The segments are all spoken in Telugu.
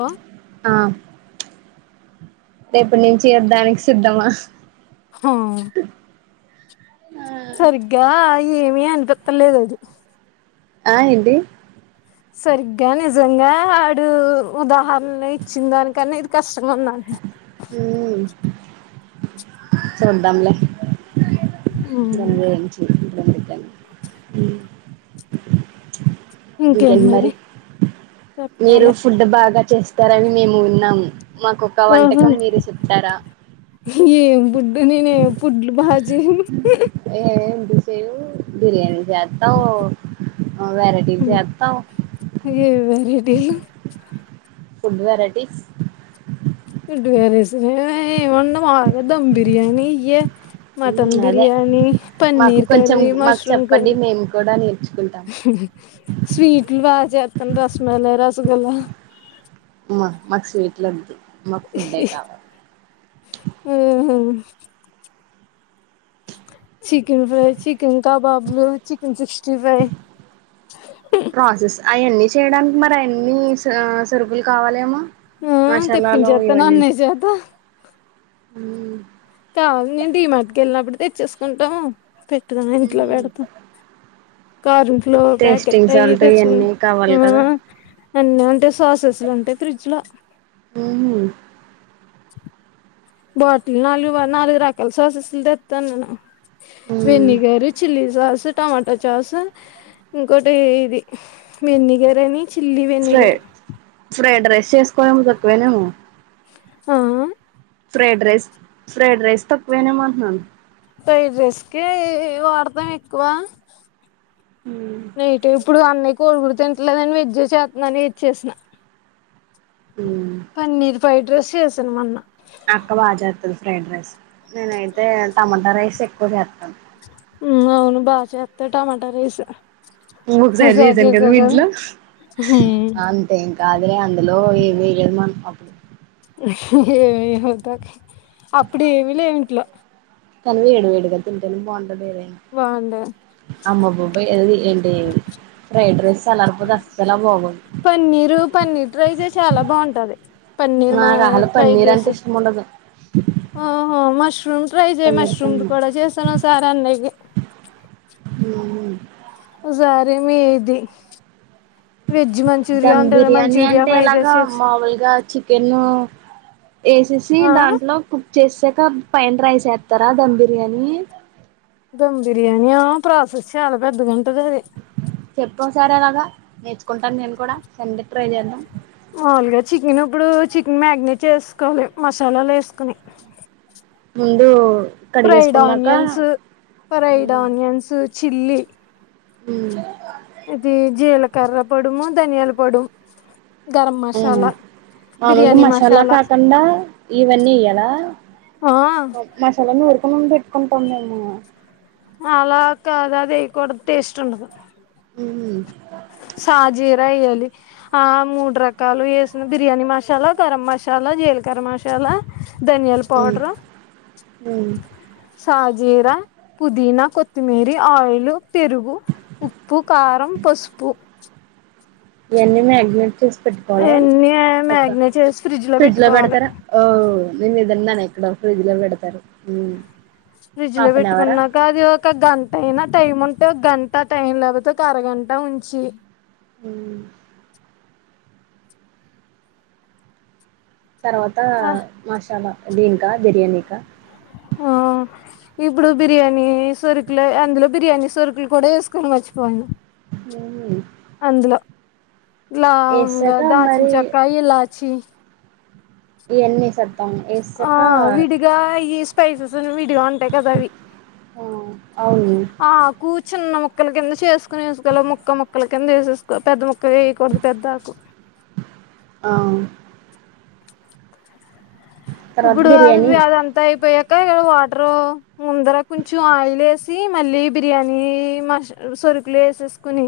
హా ఆ రేపుటి నించి యుద్దానికి సిద్ధమా హా సరిగ్గా ఏమి అనిపిత్తలేదది ఆ ఏంటి సరిగ్గా నిజంగా ఆడు ఉదాహరణ ఇచ్చిన దానికన్న ఇది కష్టంగ ఉంది అంటన్న మ్ చూద్దాంలే మ్మ్ మళ్ళీ ఏం చెప్తుంది అందుకని మ్ ఇంకేంటి మరి మీరు చెప్పాలే ఫుడ్ బాగా చేస్తారని మేము విన్నాము మాకొక వంటకం బాబోయ్ మీరు చెప్తారా నేను పుడ్లు బా చేయను సేను బిర్యానీ చేత్తావ్ వెరయిటీలు చేత్తావ్ దీళ్ళూ ఫుడ్ వెరైటీస్ ఫుడ్ వెరైటీస్ మే మా గది ధమ్ బిర్యానీ ఏ మటన్ ఉమ్ అదే బిర్యానీ మాకు పన్నీర్ కొంచెం కర్రీ మాకు మష్రూమ్ చెప్పండి కర్రీ మేము కూడా నేర్చుకుంటాం స్వీట్లు బాగా చేస్తాను రసమెల్ల రసగుల్లా మా మాకు స్వీట్లు ఒద్దు మాకు ఫుడ్డే కావాలి చికెన్ ఫ్రై చికెన్ కబాబ్లు చికెన్ సిక్స్ సిక్టీఫైవ్ ప్రాసెస్ అయన్నీ చేయడానికి మరి అన్ని సరుకులు కావాలేమో ఆ మసాలాలు తెప్పించేస్తాను ఇవన్నీ అన్నయ్య చేత కావాలి నేను డి మార్ట్కి వెళ్ళినప్పుడు తెచ్చేసుకుంటాము పెట్టదా ఇంట్లో మ్మ్ పెడతాం కార్న్ ఫ్లో ప్యాకెట్ టేస్టింగ్ అవి సాల్ట్ తెచ్చిండు ఇవన్నీ కావాలి కదా మ్మ్ అన్నీ ఉంటాయి సాసెస్లు ఉంటాయి ఫ్రిడ్జ్ లో మ్మ్ బాటిల్ నాలుగు నాలుగు రకాలు సాసెస్లు తెత్తా నేను మ్మ్ విన్నిగర్ చిల్లీస్ సాస్ టమాటా సాసు ఇంకోటి ఇది వెన్నిగర్ అని chilli fry vinegar fried rice చేసుకోవేమో తక్కువేనేమో ఆ ఫ్రైడ్ రైస్ ఫ్రైడ్ రైస్ తక్కువేనేమో అంటున్నాను ఫ్రైడ్ రైస్కే వాడతాం ఎక్కువ మ్మ్ నైట్ ఇప్పుడు అన్నయ్య కోడి కూర తింటాలేదని వెజ్ చేత్తున్న అని ఇచ్చేసిన మ్మ్ పన్నీర్ ఫ్రైడ్ రైస్ చేసాను మొన్న అక్క బాగా చేత్తది ఫ్రైడ్ రైస్ నేనైతే టమోటా రైస్ ఎక్కువ చేత్తాను మ్మ్ అవును బా చేత్త టమాటా రైస్ ఇంగొకసారి ఒకసారి చేసాను కదా చేసావు మీ ఇంట్లో అంతే ఇంక్ కాదులే అందులో ఏమి వేయదు మనం అప్పుడు అప్పుడు ఏవి లేవు ఇంట్లో అన్ని వేడి వేడుగా తింటాను బాన్ బాగుండే అమ్మ బాబోయ్ అధీధి ఏంటి ఫ్రైడ్ రైస్ సల్లారిపోతే అస్సలే బాగోదు పన్నీరు పన్నీర్ ట్రై చేయి చాలా బాగుంటది పన్నీర్ మా నాకు అసలు ఫ్రైడ్ పన్నీర్ అంటే రైస్ ఇష్టం ఉండదు ఓహో మష్రూమ్ ట్రై చేయ్ పన్నీర్ మష్రూమ్ ది కన్నా కూడా చేసాను ఓ సార్ అన్నయికి మ్మ్ ఓసారి మీది వెజ్ మంచూరియా దమ్ ఉంటది బిర్యానీ మంచూరియా అంటే ఫ్రైడ్ ఎలాగా రైస్ చేసి మామూలుగా చికెను ఏసేసి ఆ దాంట్లో కుక్ చేస్తే కబ్ పైన్ రైస్ వేత్తారా ధమ్ బిర్యానీ దమ్ బిరియాని ఆ ప్రాసెస్ శచాల పెద్దగుంట చెప్ప ఒకసారేలాగా నేర్చుకుంటాను నేను కూడా సండే ట్రై చేద్దాం మాముూలుగా చికెన్ ఇప్పుడు చికెన్ మ్యాగినేట్ చేసుకోవాలి, మసాలాలు వేసుకోని [inaudible] ముందు ఫ్రైడ్ కడిగేసుకున్నాక ఆనియన్స్, ఫ్రైడ్ ఆనియన్స్, చిల్లీ హ్మ్ ఇది జీలకర్ర పొడుము ధనియాల పొడుము హ్మ్ మాముూలుగా మసాలా కాకుండా ఇవన్నీ ఏయ్యాల ఆ మసాలాని నూరుకోని పెట్టుకుంటాం మెము అలా కాదు అది వేయకూడదు టేస్ట్ ఉండదు. హ్మ్ సాజీరా ఏయాలి ఆ మూడు రకాలు వేసిన బిర్యానీ మసాలా, గరం మసాలా జీలకర్ర మసాలా ధనియాల పౌడరు హ్మ్ జీరా పుదీనా కొత్తిమీరి ఆయిలు పెరుగు, ఉప్పు, కారం, పసుపు ఇయన్నీ మేగ్నట్ చేస్ పెట్టుకోవ ల ఇవన్నీ ఒక మ్యాగ్నేట్ చేసి ఫ్రిడ్జ్ లో పెట్టుకోవాలి పెడతారా ఓ నే [unintelligible] ఫ్రిడ్జ్ లో పేడతారు హ్మ్ ఫ్రిడ్జ్ లో పెట్టుకున్నాక అది ఒక గంట అయినా టైం ఉంట అంటే ఒక గంట టైం లేకపోతే ఒక అరగంట ఉంచి ఉమ్ తర్వాత ఆ మసాలా దీనికా బిర్యానీకా ఆ ఇప్పుడు బిర్యానీ సొరుకులు అందులో బిర్యానీ సొరుకులు కూడా వేసుకొని మర్చిపోయను. [inaudible] లవంగ ఏసాక దాల్చినా మరి చేక్కా ఇలాచ్చి ఇయన్ని సబ్ ఆ విడిగా ఈ స్పైసెస్ విడిగా ఉంటాయ్ కదా అవి ఆ అవును ఆ కూ చిన్న మొక్కల కింద చేసుకుని వేసుకోలి ముక్క ముక్కల కింద వేసేసుకో పెద్ద ముక్క వేయకూడదు పెద్ద ఆకు ఆ తర్వాత ఇప్పుడు బిర్యానీ అవివి అదంతా అయిపోయా [inaudible] టర్ ముందర కొంచెం ఆయిల్ వేసి మళ్ళి బిర్యానీ మష సరుకులు వేసి వేసుకుని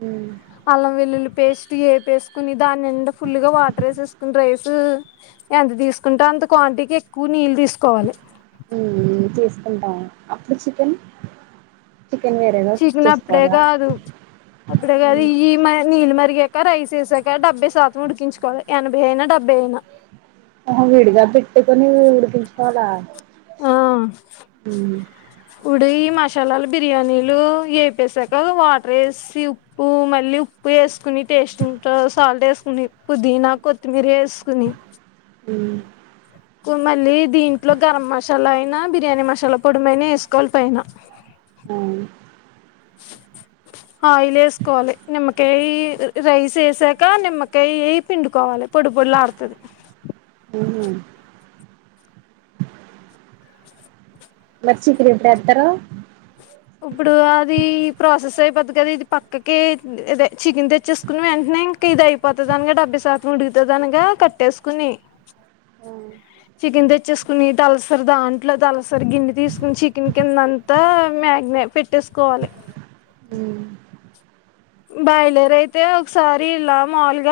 హ్మ్ అల్లం వెల్లుల్లి పేస్ట్ ఏపేసుకోని దాన్నిండ ఫుల్ గా వాటర్ వేేసెసుకుని రైస్ ఉ ఎంత తీసుకుంటో అంత క్వాంటిటీకి ఎక్కువ నీళ్ళు తీసుకోవాలి. హ్మ్ తీసుకుంటాను అప్పుడు చికెన్ చికెన్ వేరేగా కుక్ చికన్ అప్పుడే చేసుకోవాలా కాదు అప్పుడే కాదు ఈ మ నీళ్ళ మరిగాక రైస వేసాక డెబ్బై శాతం ఉడికించుకోవాలి ఎనభై అయినా డెబ్బై అయినా ఆహ విడిగా పెట్ట ట్టుకొని ఉడికించుకోవాల ఆ హ్మ్ మశాలాలు బిర్యానీలు వేపసాక వాటర్ వేసి ఉప్పు మళ్ళీ ఉప్పు వేసుకు మీ టేస్టింగ్ తో సాల్ట్ వేసుకుని పుదీనా కొత్తిమీర వేసుకుని హూ మళ్ళీ దీంట్లో గరం మసాలా అయినా బిర్యానీ మసాల పొడమయినా వేసుకోవాలి పైన ఆ ఆయిల్ వేసుకోవాలి నిమ్మకయి రైస్ వేసాక నిమ్మకాయ పిండుకోవా పొడిపోడిలా [unintelligible] హు [unintelligible] ఇప్పుడు అది ప్రాసెస్ అయిపోద్ది కదా ఇది పక్కకి చికెన్ తెచ్చేసుకున్నామ్ వెంట్ ఇంక ఇది అయిపోతుంది అనగా డెబ్బై శాతం ఉడుకుతది అనగా కట్టేసుకుని అ చికెన్ తెచ్చేసుకుని తలసరి దాంట్లో తలసరి గిన్నె తీసుకుని చికెన్ కింద అంతా మె పెట్టేసుకోవాలి మ్మ్ బయలరు అయితే ఒకసారి ఇలా మాములుగ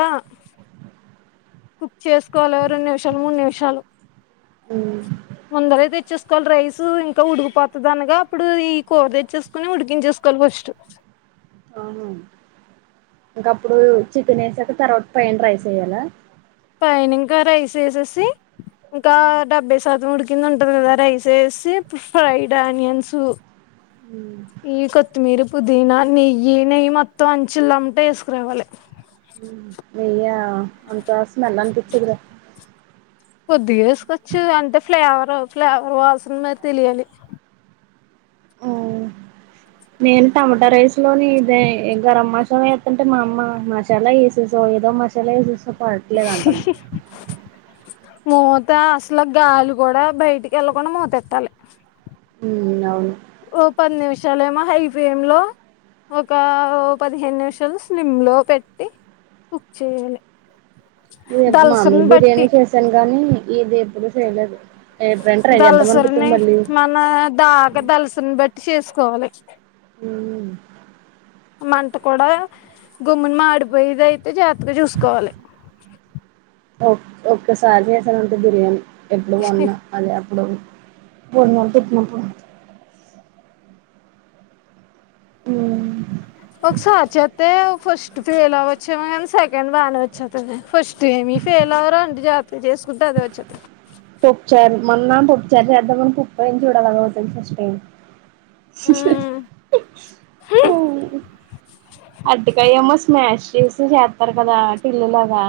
కుక్ చేసుకోవాలి రెండు నిమిషాలు మూడు నిమిషాలు హు ముందర తెచ్చేసుకోవాలి రైస్ ఇంకా ఉడికిపోతది అనగా అప్పుడు ఈ కూర తెచ్చేసుకొని ఉడికించేసుకోవాలి [unintelligible] స్టు ఆహా ఇంక అప్పుడు చికెన్ వేసాక తర్వాత పైన రరైస్ ఏయ్యల పైన ఇంకా రైస్ ఏసేసి ఇంకా డెబ్బై శాతం ఉదికింది ఉంటది కదా రైస్ వేసి ఇప్పుడు ఫ్రైడ్ ఆనియన్స్ అ ఈ కొత్తిమీర పుదీనా నెయ్యి నెయ్యి మొత్తం అంచుల అమ్మటే వేసుకురావాలి నెయ్య అంత స్మెల్ అని పిచ్చదు గ కొద్దిగా వేసుకోవచ్చు అంటే ఫ్లేవర్ ఫ్లేవర్ వాసన మీద తెలియాలి నేను టమాట రైస్ లోని ఇదే గరం మసాలా వేస్తంటే మా అమ్మ మసాల [unintelligible] ఏదో మసల వేసేసవ్ పడటలే అంటాంది మూత అసలు గాలి కూడ బయటికి వెళ్ళకుండా మూతెట్టాలి ఉ అవును ఓ పది నిమిషాలుఎమో హై ఫ్లేమ్ లో ఒక పదిహేను నిమిషాలు సిమ్ లో పెట్టి కుక్ చేయాలి ఇది మామీ దలసరిని బట్టి బిర్యానీ చేశాను గానీ ఇది ఎప్పుడు చేయలేదు ఎప్పుడైనా ట్రై చేద్దాం అనిపిస్తుంది దలసరిని మళ్ళీ మన దాగ దలసరిని బట్టి చేసుకోవాలి హు మంట కూడా గుమ్ముని మాడిపోయిది అయితే జాత్తగ చూసుకోవాలి ఒక్కసారి చేసానంటే బిర్యానీ ఎప్పుడు మొన్న అదే [unintelligible] ఉమ్ ఒకసారి చేస్తే ఫస్ట్ ఫెయిల్ అవ్వచ్చు కాని సెకండ్ [unintelligible] వచ్చ ఫస్ట్ ఏమి ఫెయిల్ అవరు అంటే జాగ్రత్తగా చేసుకుంటే అదే వచ్చేస్తది మన్నా ఉమ్ [unintelligible] అరిటికాయ్ ఏమో స్మాష్ చేసి చేస్తారు కదా పిల్లలాగా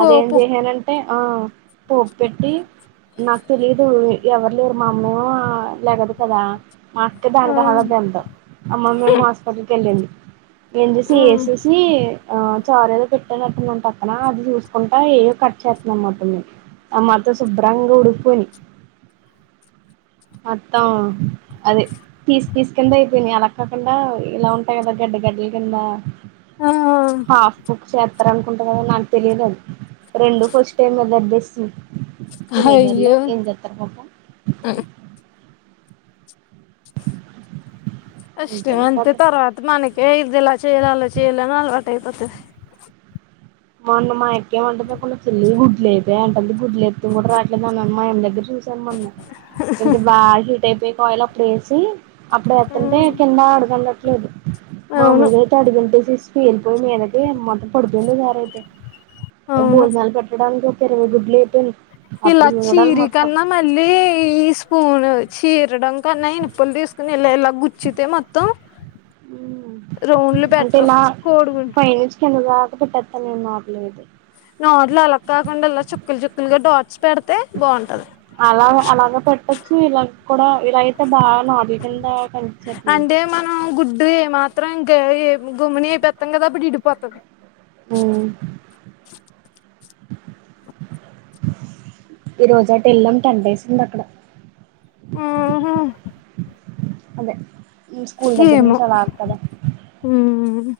పో అదేం పో చేసానంటే ఆ పోపు పెట్టి నాకు తెలిదు ఎవరు లేరు మా అమ్మేమో లేగదు కదా మా అక్కే ఆ దానికి ఆహ్లాద ఎంత అమ్మ మేము హాస్పిటల్ కి వెళ్ళింది, ఎం చూసి ఉమ్ ఏసేసి ఆ చారు ఏదో పెట్టేనట్టుందంటక్కన అది చూసుకుంటా ఏమో కట్ చేస్తుంది అన్న మాట ఈమె ఆ మొత్త శుభ్రంగా ఉడుచుకోని మొత్తం అదే పీస్ పీస్ కింద అయిపోయినాయి అలాక్క కాకుండా ఇలా ఉంటాయి కదా గడ్డ గడ్డల కింద, ఆ హాఫ్ బక్స్ ఎస్తార అనుకుంటారు కదా నాకు తెలియదు అది రెండు ఫస్ట్ టైమ్ దగ్గర చేస్తున్న తిన్నల్లే అయ్యో ఎం చేతరు పాపం అంతే శ్రమ అంత కథ తర్వాత మనక ఇదిలా చేయల అలా చేయలే అలవాటు అయిపోతది మా అన్నమాయక్కేమంటందికుండా తల్లి గుడ్లు అయితే అంటంది గుడ్లు ఎత్ కూడా రాట్లేదు అన్న మా ఆయన దగ్గర చూసాన్ మొన్న ఏంటి బాగా హీట్ అయిపోయిక ఆయిల్ అప్పుడు వేసి అప్పుడు ఎత్తంటే ఉమ్ కింద అడగనట్లేదు అవును మామూలుగా అయితే అడుగాంటేసి వేలిపోయి మీదకి మొత్తం పడిపోయింది జరి అయితే అవును భోజనాలు పెట్టడానికి ఇరవై గుడ్లు అయిపోయినాయి ఇలా అప్పుడు చూడాలి మొత్తం చీరికన్నా మళ్ళీ ఈ స్పూన్ చీరడం కన్నాయినుప్పులు తీసుకుని ఇలా ఇలా గుచ్చితే మొత్తం రౌండ్లు అంటే బెటర్ కోడిగుడ్లు ఎటుపట్లనో నాకు లేదు నోట్ అలాక్కకుండల్లా చుక్కల్ చుకుల్గా డా పెడితే బాగుంటది అలా అలాగ పెట్టొచ్చు ఇలా కూడా ఇలా అయితే బాగా నాట్ల కింద కనిపించేస్తున్నాయి అంటే మనం గుడ్డు ఏ మాత్రం ఏ గుమ్మిని ఇటు వాతం కదా అప్పుడు ఇడిపోతది, ఉ ఈ రోజు అటు వెళ్ళాం టెన్ డేస్ ఉంది అక్కడ ఉహు అదే స్కూల్ దగ్గర ఏమో నుంచి అలా ఆదుకోవడం ఉమ్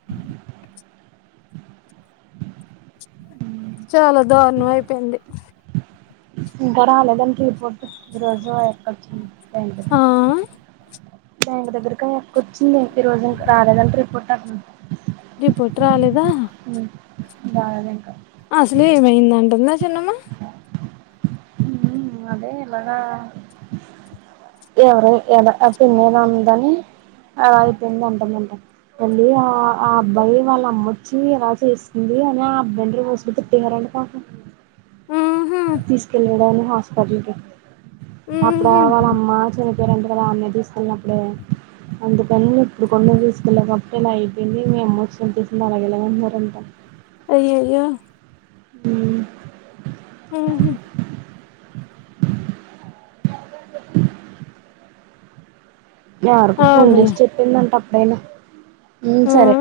చాలా దారుణం అయిపోయింది ఇంకా రాలేదానికి రిపోర్టు రోజు ఎక్కచ్చంట ఆ బ్యాంక్ దగ్గరకని అక్క వచ్చింది ఏం ఈ రోజు ఇం రాలేదంటే రిపోర్ట్ అక్కడ రిపొట్ రాలేదా ఉ బాగా నే ఇంకా అసలు ఏమైంద అంటందా ఆ చిన్నమ్మా అదే ఇలాగ ఎవరు ఎలా అసెమని ఉందాన్ని అలా అయిపోయింది అంటుందంట మళ్ళీ ఆ ఆ అబ్బాయి వాళ్ళ అమ్మొచ్చి ఎలా చేసింది అ ఆ అబ్బన్ బస్లు తిట్టటిహారడి కా ఊహు హల్ అప్పుడ ఊహు వాళ్ళ అమ్మ చిన్న పిల్లనుకుని వాళ్ళ అన్నయ్య కి తీసుకెళ్ళినప్పుడే అందుకాన్ని ఇప్పుడు కొంని తీసుకెళ్లేకప్పుే ఇలా అయిపోయింది మీ అమ్మ వచ్చి చనిపేసింది అలాగ ఎలాగ ఉంటారంట అయ్యో అయ్యో ఉ ఉహు ఎవరకో ఆ ఫోన్ పిల్ల చేసి చెప్పిందంట అప్పుడైనా ఉ సరే ఆ